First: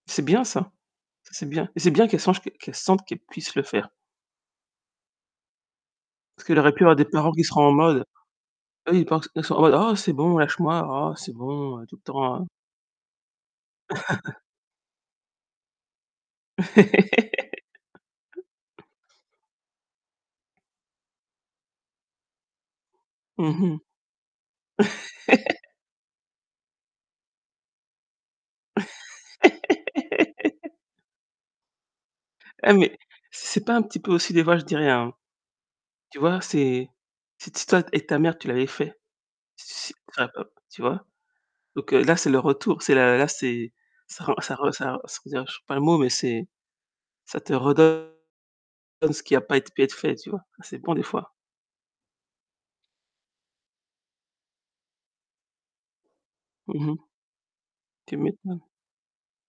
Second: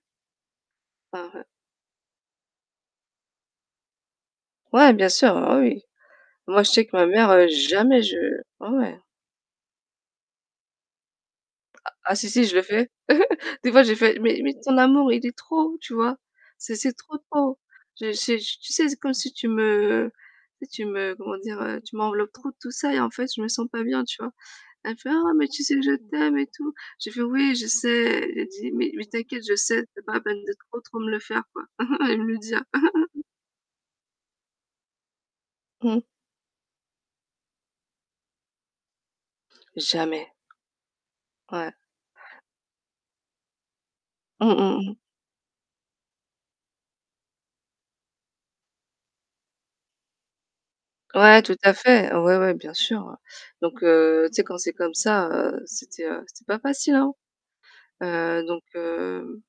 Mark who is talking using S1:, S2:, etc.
S1: C'est bien ça!
S2: Par,
S1: Ça,
S2: heu
S1: c'est bien. Et c'est bien qu'elle songe qu qu'elle sente qu'elle puisse le faire.
S2: Ouais bien sûr, ah oui.
S1: Parce qu'elle
S2: Moi, je
S1: aurait pu
S2: sais
S1: avoir
S2: que
S1: des
S2: ma mère,
S1: parents qui
S2: heu,
S1: seront en
S2: jamais
S1: mode
S2: je ouais ouais.
S1: oui, des parents qui sont qui sont en mode: «Oh c'est bon, lâche-moi. Oh c'est bon, heu,
S2: Ah
S1: tout le
S2: ah si si,
S1: temps».
S2: je le fais. Des fois j'ai fait: «Mais mais ton amour il est trop, tu vois? C'est c'est trop, trop. Je j'ai tu sais, c'est comme si tu me tu sais, tu me comment dire? Tu m'enveloppes trop de tout ça et en fait je me
S1: Mmh
S2: sens
S1: mh.
S2: pas bien, tu vois?» elle me fait: «Oh mais tu sais que je t'aime et tout». J'ai fait: «Oui, je sais». Elle dit: «Mais mais t'inquiète, je sais, c'est pas la peine de trop trop me le faire, quoi». Elle me le dit a
S1: Eh mais, si c'est pas un petit peu aussi des voix, je dis rien, hein.
S2: Mmh.
S1: Tu vois? C'est si t si toi et ta mère, tu l'avais fait? Si si
S2: Jamais.
S1: enfin, heu tu vois?
S2: Ouais.
S1: Donc, heu, là c'est le retour. C'est la là c'est ça rend
S2: Mmh.
S1: ça re
S2: Mmh.
S1: ça
S2: Mmh.
S1: re sans dire je trouve pas le mot, mais c'est ça te redonne ce qui a pas ét pu être fait, tu vois? C'est bon des fois.
S2: Ouais tout à fait! Ouais ouais bien sûr, ouais. Donc heu, tu sais quand c'est comme ça, heu, c'était, heu c'était pas
S1: Mmh
S2: facile,
S1: mh.
S2: hein.
S1: Que
S2: Heu,
S1: maintenant.
S2: donc heu